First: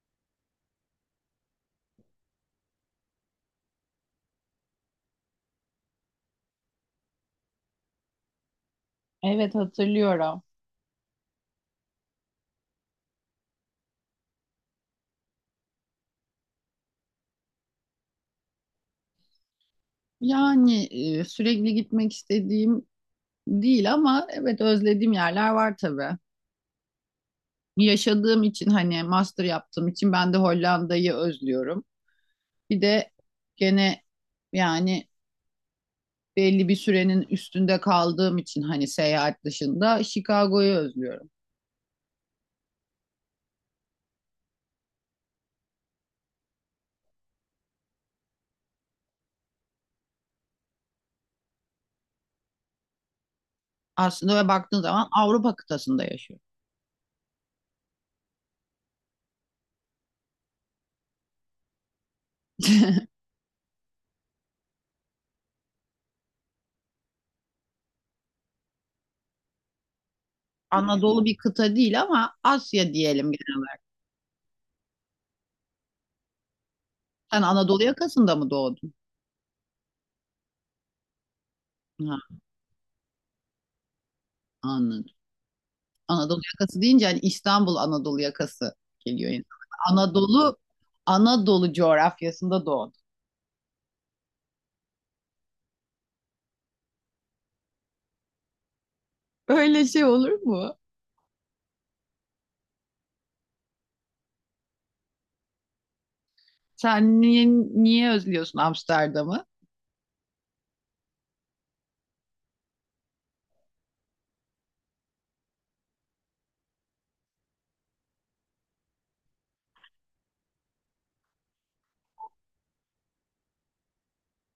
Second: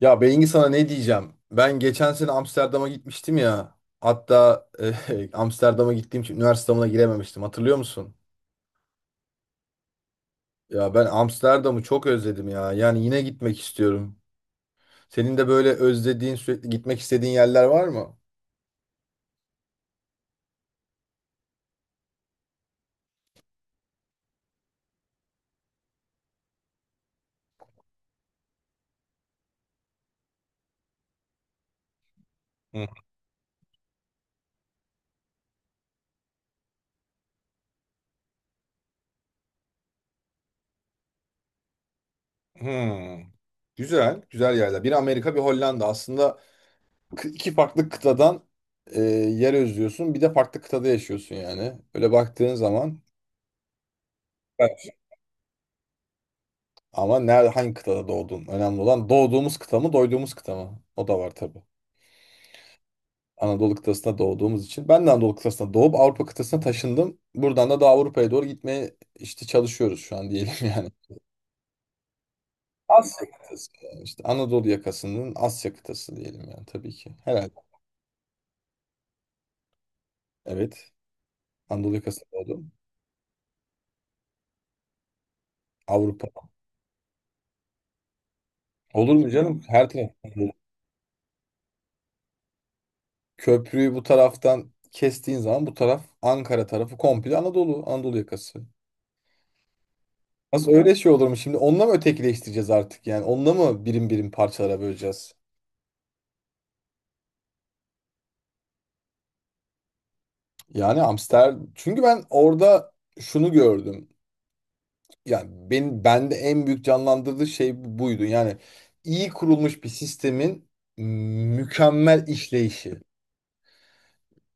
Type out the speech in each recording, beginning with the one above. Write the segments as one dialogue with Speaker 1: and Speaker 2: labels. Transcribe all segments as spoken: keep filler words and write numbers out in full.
Speaker 1: Ya Bengi sana ne diyeceğim? Ben geçen sene Amsterdam'a gitmiştim ya. Hatta eh, Amsterdam'a gittiğim için üniversite üniversiteme girememiştim. Hatırlıyor musun?
Speaker 2: Evet hatırlıyorum.
Speaker 1: Ya ben Amsterdam'ı çok özledim ya. Yani yine gitmek istiyorum. Senin de böyle özlediğin, sürekli gitmek istediğin yerler var mı?
Speaker 2: Yani e, sürekli gitmek istediğim değil ama evet özlediğim yerler var tabii. Yaşadığım için hani master yaptığım için ben de Hollanda'yı özlüyorum. Bir
Speaker 1: Hı
Speaker 2: de gene yani belli bir sürenin üstünde kaldığım için hani seyahat dışında Chicago'yu özlüyorum.
Speaker 1: hı. Güzel, güzel yerler. Bir Amerika, bir Hollanda. Aslında kı- iki farklı kıtadan eh, yer özlüyorsun. Bir de farklı kıtada yaşıyorsun yani. Öyle baktığın zaman.
Speaker 2: Aslında ve baktığın zaman Avrupa kıtasında yaşıyorum.
Speaker 1: Ama nerede hangi kıtada doğdun? Önemli olan doğduğumuz kıta mı, doyduğumuz kıta mı? O da var tabii. Anadolu kıtasında doğduğumuz için. Ben de Anadolu kıtasında doğup Avrupa kıtasına taşındım. Buradan da daha Avrupa'ya doğru gitmeye işte çalışıyoruz şu an diyelim yani.
Speaker 2: Anadolu bir kıta değil ama Asya diyelim
Speaker 1: Asya
Speaker 2: genel
Speaker 1: kıtası
Speaker 2: olarak.
Speaker 1: yani işte Anadolu yakasının Asya kıtası diyelim yani tabii ki.
Speaker 2: Sen
Speaker 1: Herhalde.
Speaker 2: Anadolu yakasında mı doğdun?
Speaker 1: Evet. Anadolu
Speaker 2: Ha,
Speaker 1: yakasında doğdum.
Speaker 2: anladım.
Speaker 1: Avrupa.
Speaker 2: Anadolu yakası deyince hani İstanbul Anadolu yakası
Speaker 1: Olur mu
Speaker 2: geliyor yani.
Speaker 1: canım? Her taraf.
Speaker 2: Anadolu Anadolu coğrafyasında doğdu.
Speaker 1: Köprüyü bu taraftan kestiğin zaman bu taraf Ankara tarafı komple Anadolu. Anadolu yakası.
Speaker 2: Öyle şey olur
Speaker 1: Nasıl
Speaker 2: mu?
Speaker 1: öyle şey olur mu şimdi? Onunla mı ötekileştireceğiz artık yani? Onunla mı birim birim parçalara böleceğiz?
Speaker 2: Sen niye, niye özlüyorsun Amsterdam'ı?
Speaker 1: Yani Amster... Çünkü ben orada şunu gördüm. Yani ben bende en büyük canlandırdığı şey buydu. Yani iyi kurulmuş bir sistemin mükemmel işleyişi.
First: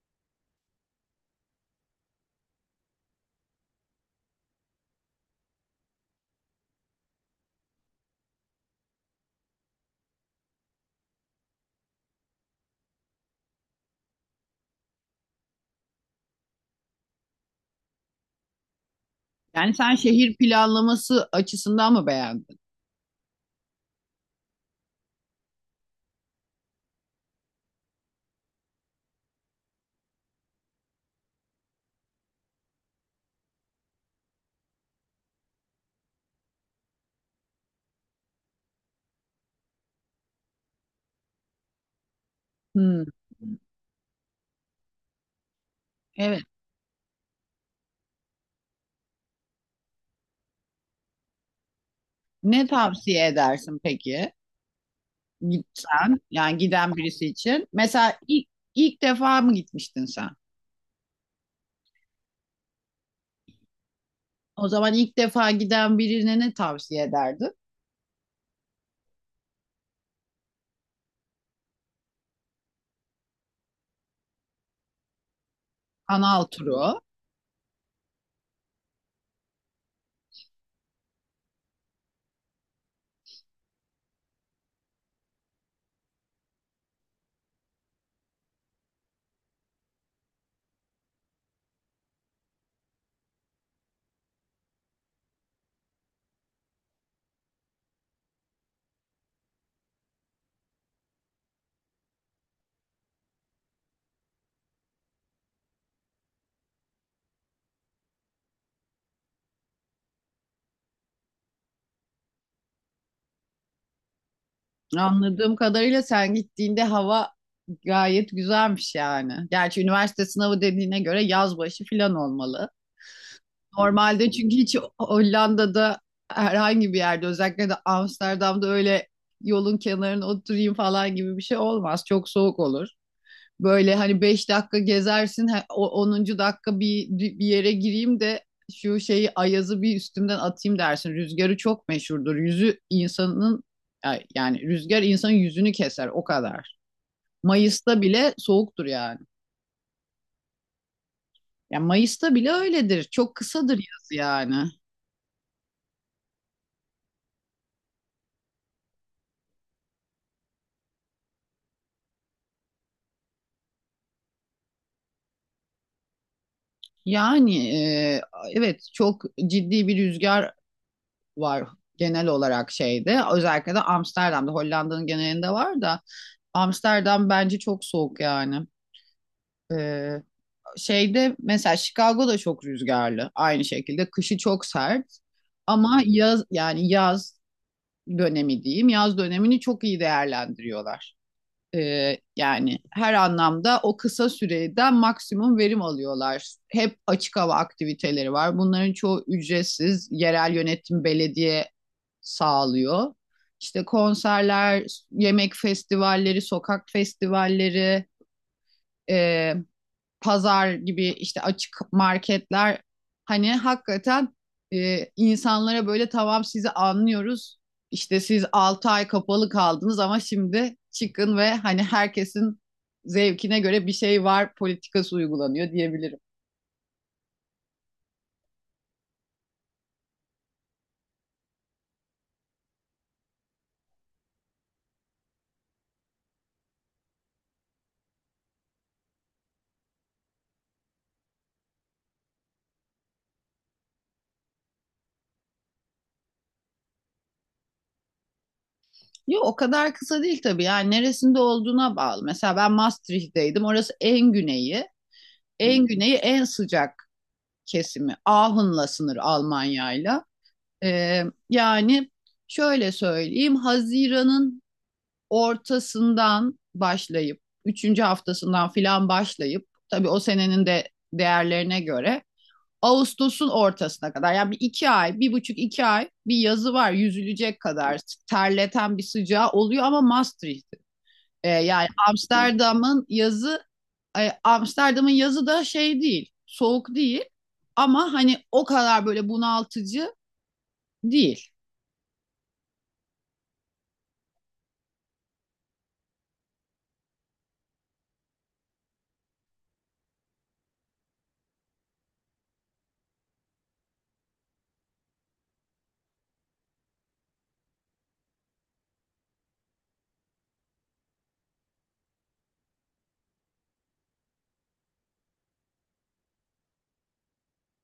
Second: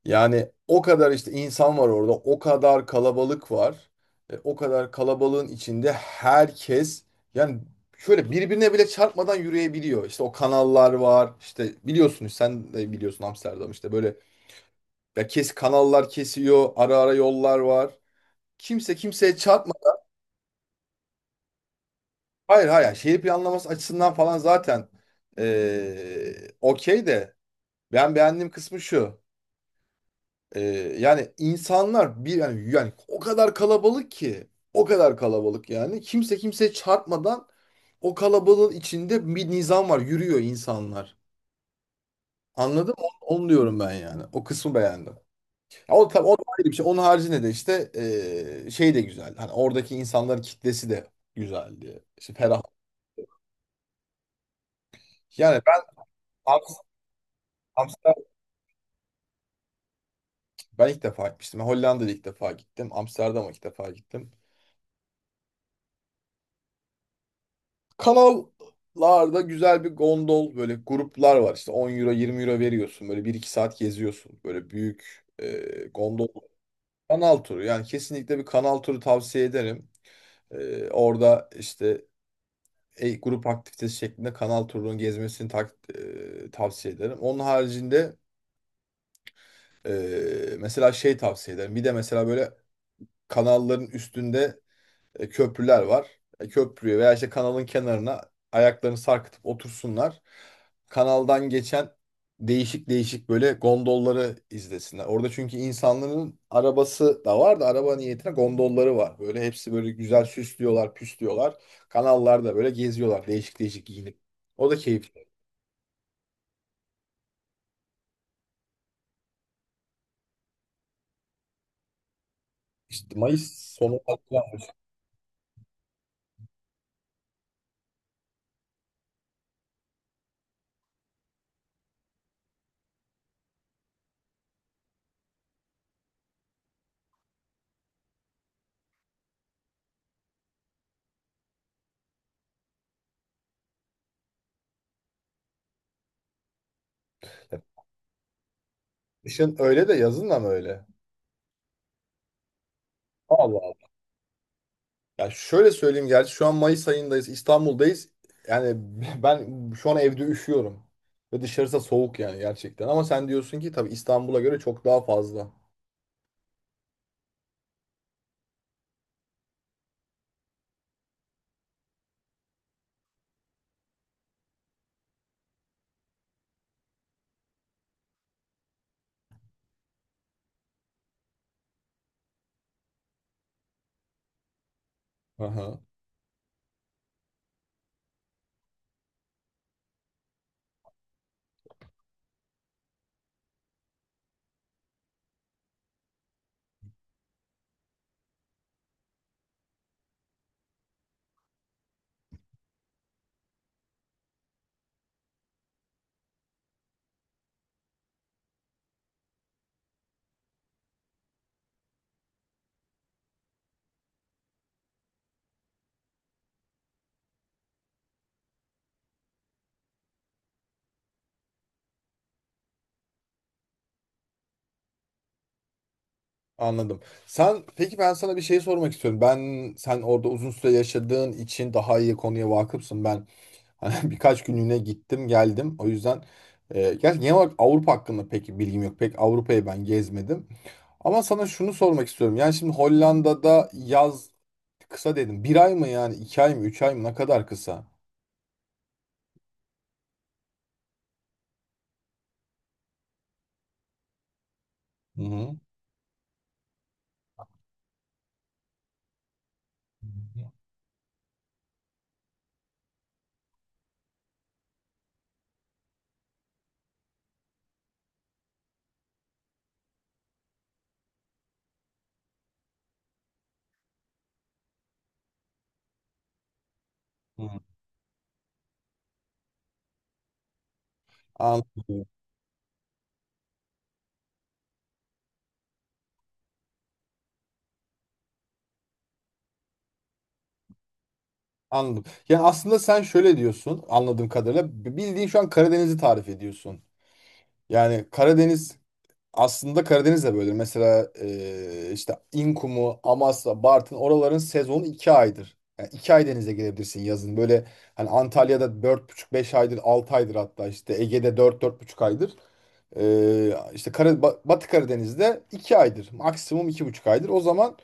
Speaker 1: Yani o kadar işte insan var orada, o kadar kalabalık var. E, o kadar kalabalığın içinde herkes yani şöyle birbirine bile çarpmadan yürüyebiliyor. İşte o kanallar var. İşte biliyorsunuz sen de biliyorsun Amsterdam işte böyle ya kes kanallar kesiyor, ara ara yollar var. Kimse kimseye çarpma.
Speaker 2: Yani sen şehir planlaması açısından mı beğendin?
Speaker 1: Hayır hayır, yani şehir planlaması açısından falan zaten e, okey de ben beğendiğim kısmı şu. Ee, Yani insanlar bir yani, yani o kadar kalabalık ki o kadar kalabalık yani kimse kimseye çarpmadan o kalabalığın içinde bir nizam var, yürüyor insanlar. Anladın
Speaker 2: Hmm.
Speaker 1: mı? Onu diyorum ben yani. O kısmı beğendim. Ya o tabii o da
Speaker 2: Evet.
Speaker 1: ayrı bir şey. Onun haricinde de işte ee, şey de güzel. Hani oradaki insanların kitlesi de güzeldi. İşte ferah.
Speaker 2: Ne tavsiye edersin peki?
Speaker 1: Yani ben
Speaker 2: Gitsen, yani
Speaker 1: Am-
Speaker 2: giden birisi için.
Speaker 1: Amsterdam
Speaker 2: Mesela ilk, ilk defa mı gitmiştin sen?
Speaker 1: ben ilk defa gitmiştim. Hollanda'da ilk defa gittim. Amsterdam'a ilk defa gittim.
Speaker 2: O zaman ilk defa giden birine ne tavsiye ederdin?
Speaker 1: Kanallarda güzel bir gondol böyle gruplar var. İşte on euro yirmi euro veriyorsun. Böyle bir iki saat geziyorsun. Böyle büyük e, gondol.
Speaker 2: Kanal turu.
Speaker 1: Kanal turu. Yani kesinlikle bir kanal turu tavsiye ederim. E, orada işte e, grup aktivitesi şeklinde kanal turunun gezmesini tak, e, tavsiye ederim. Onun haricinde e, mesela şey tavsiye ederim. Bir de mesela böyle kanalların üstünde e, köprüler var. E, köprüye veya işte kanalın kenarına ayaklarını sarkıtıp otursunlar. Kanaldan geçen değişik değişik böyle gondolları izlesinler. Orada çünkü insanların arabası da var da araba niyetine gondolları var. Böyle hepsi böyle güzel süslüyorlar, püslüyorlar. Kanallarda böyle geziyorlar değişik değişik giyinip. O da keyifli.
Speaker 2: Anladığım kadarıyla sen gittiğinde hava gayet güzelmiş yani. Gerçi üniversite sınavı dediğine göre yaz başı falan olmalı.
Speaker 1: İşte Mayıs sonu falan.
Speaker 2: Normalde çünkü hiç Hollanda'da herhangi bir yerde özellikle de Amsterdam'da öyle yolun kenarına oturayım falan gibi bir şey olmaz. Çok soğuk olur. Böyle hani beş dakika gezersin, onuncu dakika bir bir yere gireyim de şu şeyi ayazı bir üstümden atayım dersin. Rüzgarı çok meşhurdur. Yüzü insanın yani rüzgar insanın yüzünü keser o kadar. Mayıs'ta bile soğuktur yani.
Speaker 1: Kışın öyle de yazın da mı öyle?
Speaker 2: Yani Mayıs'ta bile öyledir. Çok
Speaker 1: Allah,
Speaker 2: kısadır yaz yani.
Speaker 1: ya şöyle söyleyeyim, gerçi şu an Mayıs ayındayız, İstanbul'dayız. Yani ben şu an evde üşüyorum. Ve dışarısı da soğuk yani gerçekten. Ama sen diyorsun ki tabii İstanbul'a göre çok daha fazla.
Speaker 2: Yani e, evet çok ciddi bir rüzgar var genel olarak şeyde. Özellikle de Amsterdam'da, Hollanda'nın genelinde var da Amsterdam bence çok soğuk yani. Ee, şeyde mesela Chicago'da çok rüzgarlı aynı şekilde kışı çok sert
Speaker 1: Aha,
Speaker 2: ama yaz yani yaz dönemi diyeyim, yaz dönemini çok iyi değerlendiriyorlar. Ee, yani her anlamda o kısa süreden maksimum verim alıyorlar. Hep açık hava aktiviteleri var. Bunların çoğu ücretsiz. Yerel yönetim belediye sağlıyor. İşte konserler, yemek festivalleri, sokak festivalleri, e, pazar gibi işte açık marketler, hani hakikaten e, insanlara böyle tamam sizi anlıyoruz, İşte siz altı ay kapalı kaldınız ama şimdi çıkın ve hani herkesin zevkine göre bir şey var politikası uygulanıyor diyebilirim.
Speaker 1: anladım. Sen peki, ben sana bir şey sormak istiyorum. Ben sen orada uzun süre yaşadığın için daha iyi konuya vakıfsın. Ben hani birkaç günlüğüne gittim geldim. O yüzden e, gerçi genel olarak Avrupa hakkında pek bilgim yok. Pek Avrupa'yı ben gezmedim. Ama sana şunu sormak istiyorum. Yani şimdi Hollanda'da yaz kısa dedim. Bir ay mı yani? iki ay mı? Üç ay mı? Ne kadar kısa?
Speaker 2: Yok o kadar kısa değil tabii, yani neresinde olduğuna bağlı. Mesela ben Maastricht'teydim, orası en güneyi.
Speaker 1: Hı hı.
Speaker 2: En güneyi, en sıcak kesimi. Ahun'la sınır Almanya'yla. Ee, yani şöyle söyleyeyim, Haziran'ın ortasından başlayıp, üçüncü haftasından filan başlayıp, tabii o senenin de değerlerine göre Ağustos'un ortasına kadar, yani bir iki ay, bir buçuk iki ay bir yazı var,
Speaker 1: Hı.
Speaker 2: yüzülecek kadar terleten bir sıcağı oluyor ama Maastricht. Ee, yani
Speaker 1: Anladım.
Speaker 2: Amsterdam'ın yazı, e, Amsterdam'ın yazı da şey değil, soğuk değil ama hani o kadar böyle bunaltıcı değil.
Speaker 1: Anladım. Yani aslında sen şöyle diyorsun anladığım kadarıyla. Bildiğin şu an Karadeniz'i tarif ediyorsun. Yani Karadeniz Aslında Karadeniz de böyledir. Mesela e, işte İnkumu, Amasya, Bartın oraların sezonu iki aydır. Yani iki ay denize girebilirsin yazın. Böyle hani Antalya'da dört buçuk beş aydır, altı aydır hatta, işte Ege'de dört dört buçuk aydır. E, işte Kara- Ba- Batı Karadeniz'de iki aydır. Maksimum iki buçuk aydır. O zaman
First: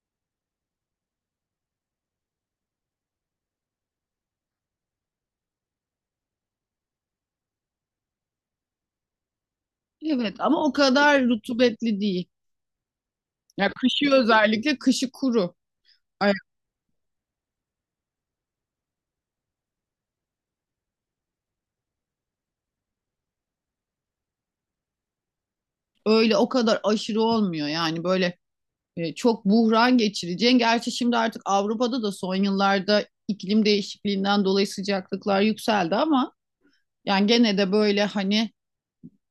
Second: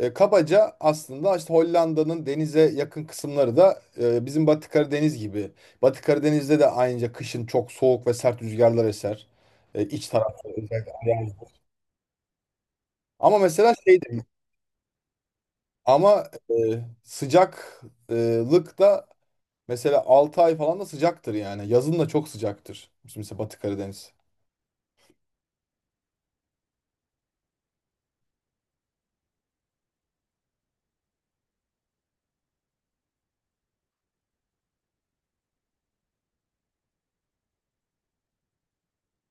Speaker 1: e, kabaca aslında işte Hollanda'nın denize yakın kısımları da e, bizim Batı Karadeniz gibi. Batı Karadeniz'de de aynıca kışın çok soğuk ve sert rüzgarlar eser. E, iç
Speaker 2: Evet
Speaker 1: tarafta
Speaker 2: ama o
Speaker 1: özellikle.
Speaker 2: kadar
Speaker 1: Yani.
Speaker 2: rutubetli değil.
Speaker 1: Ama
Speaker 2: Ya
Speaker 1: mesela şey
Speaker 2: kışı,
Speaker 1: de-
Speaker 2: özellikle kışı kuru.
Speaker 1: ama
Speaker 2: Ay,
Speaker 1: e, sıcaklık da mesela altı ay falan da sıcaktır yani. Yazın da çok sıcaktır. Mesela Batı Karadeniz.
Speaker 2: öyle o kadar aşırı olmuyor yani, böyle e, çok buhran geçireceğin. Gerçi şimdi artık Avrupa'da da son yıllarda iklim değişikliğinden dolayı sıcaklıklar yükseldi ama yani gene de böyle hani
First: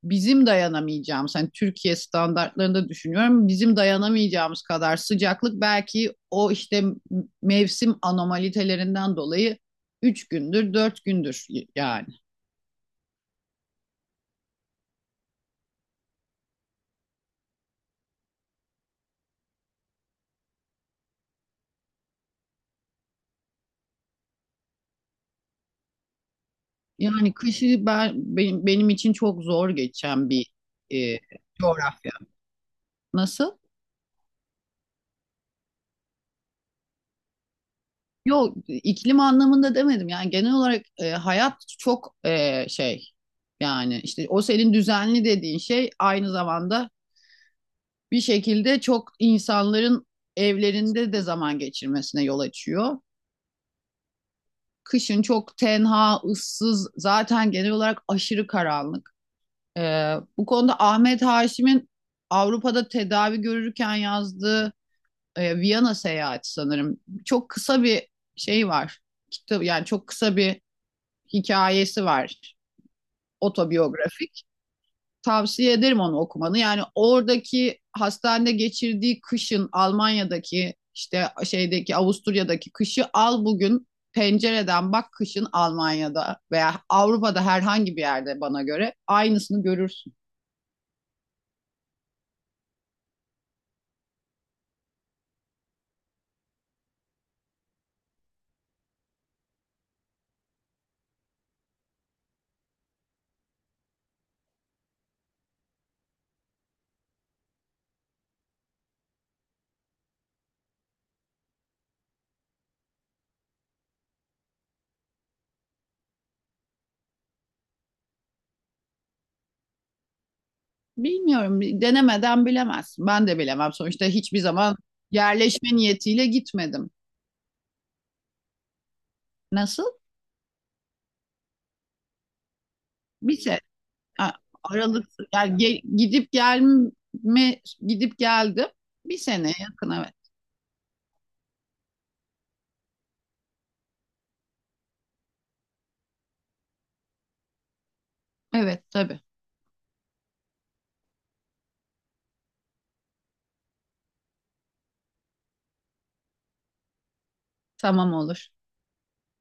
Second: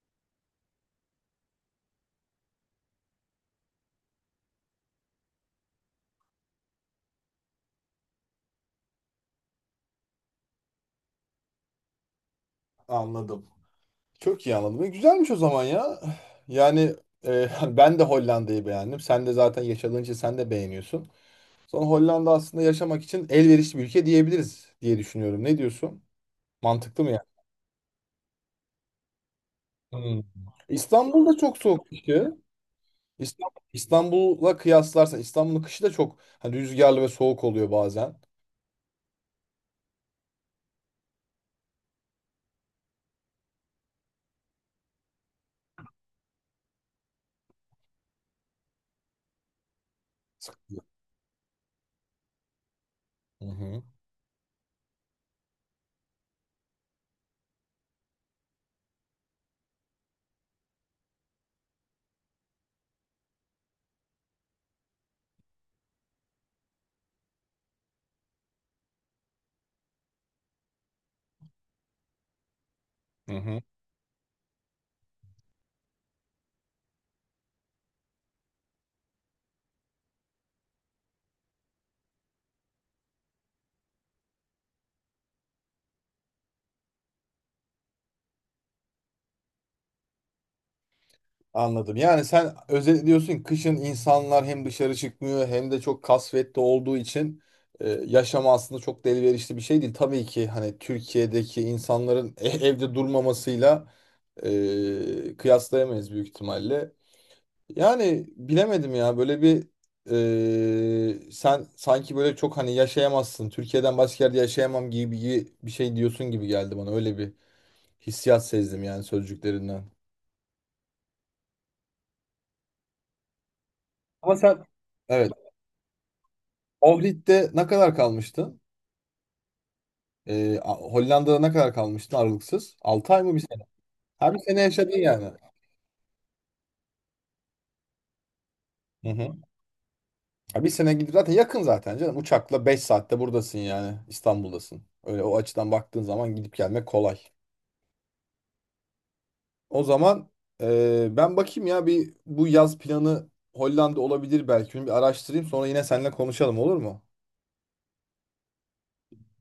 Speaker 2: bizim dayanamayacağımız, hani Türkiye standartlarında düşünüyorum, bizim dayanamayacağımız kadar sıcaklık belki, o işte mevsim anomalitalerinden dolayı üç gündür, dört gündür yani.
Speaker 1: Anladım. Çok iyi anladım. E, güzelmiş o zaman ya. Yani e, ben de Hollanda'yı beğendim. Sen de zaten yaşadığın için sen de beğeniyorsun. Sonra Hollanda aslında yaşamak için elverişli bir ülke diyebiliriz diye düşünüyorum. Ne diyorsun? Mantıklı mı yani?
Speaker 2: Yani kışı ben, benim, benim için çok zor
Speaker 1: Hmm.
Speaker 2: geçen bir e,
Speaker 1: İstanbul'da çok soğuk
Speaker 2: coğrafya.
Speaker 1: kışı.
Speaker 2: Nasıl?
Speaker 1: İstanbul, İstanbul'la kıyaslarsan İstanbul'un kışı da çok hani rüzgarlı ve soğuk oluyor bazen.
Speaker 2: Yok, iklim anlamında demedim. Yani genel olarak e, hayat çok e, şey, yani işte o senin düzenli dediğin şey aynı zamanda bir şekilde çok insanların
Speaker 1: Sıkıntı.
Speaker 2: evlerinde de zaman geçirmesine yol açıyor.
Speaker 1: Hı hı.
Speaker 2: Kışın çok tenha, ıssız, zaten genel olarak aşırı karanlık. E, bu konuda Ahmet Haşim'in Avrupa'da tedavi görürken yazdığı e, Viyana seyahati sanırım. Çok kısa bir şey var. Kitap yani, çok kısa bir hikayesi var.
Speaker 1: Hı hı.
Speaker 2: Otobiyografik. Tavsiye ederim onu okumanı. Yani oradaki hastanede geçirdiği kışın Almanya'daki, işte şeydeki Avusturya'daki kışı al, bugün pencereden bak, kışın Almanya'da veya Avrupa'da herhangi bir yerde bana göre aynısını görürsün.
Speaker 1: Anladım. Yani sen özetliyorsun ki kışın insanlar hem dışarı çıkmıyor hem de çok kasvetli olduğu için e, yaşam aslında çok da elverişli bir şey değil. Tabii ki hani Türkiye'deki insanların e- evde durmamasıyla e, kıyaslayamayız büyük ihtimalle. Yani bilemedim ya, böyle bir e, sen sanki böyle çok hani yaşayamazsın, Türkiye'den başka yerde yaşayamam gibi gibi bir şey diyorsun gibi geldi bana. Öyle bir hissiyat sezdim yani sözcüklerinden.
Speaker 2: Bilmiyorum, denemeden bilemezsin. Ben de bilemem sonuçta,
Speaker 1: Ama
Speaker 2: hiçbir
Speaker 1: sen.
Speaker 2: zaman
Speaker 1: Evet.
Speaker 2: yerleşme niyetiyle gitmedim.
Speaker 1: Ohrid'de ne kadar kalmıştın?
Speaker 2: Nasıl?
Speaker 1: Ee, A- Hollanda'da ne kadar kalmıştın aralıksız? altı ay mı,
Speaker 2: Bir
Speaker 1: bir
Speaker 2: şey,
Speaker 1: sene?
Speaker 2: a-
Speaker 1: Ha, bir sene yaşadın
Speaker 2: aralıksız
Speaker 1: yani.
Speaker 2: yani, ge- gidip gelme gidip geldim,
Speaker 1: Hı
Speaker 2: bir
Speaker 1: hı.
Speaker 2: sene yakın, evet.
Speaker 1: Ha, bir sene gidip zaten yakın zaten canım. Uçakla beş saatte buradasın yani. İstanbul'dasın. Öyle, o açıdan baktığın zaman gidip gelmek kolay.
Speaker 2: Evet tabii.
Speaker 1: O zaman e, ben bakayım ya, bir bu yaz planı Hollanda olabilir belki. Bir araştırayım, sonra yine seninle konuşalım, olur mu?
Speaker 2: Tamam, olur.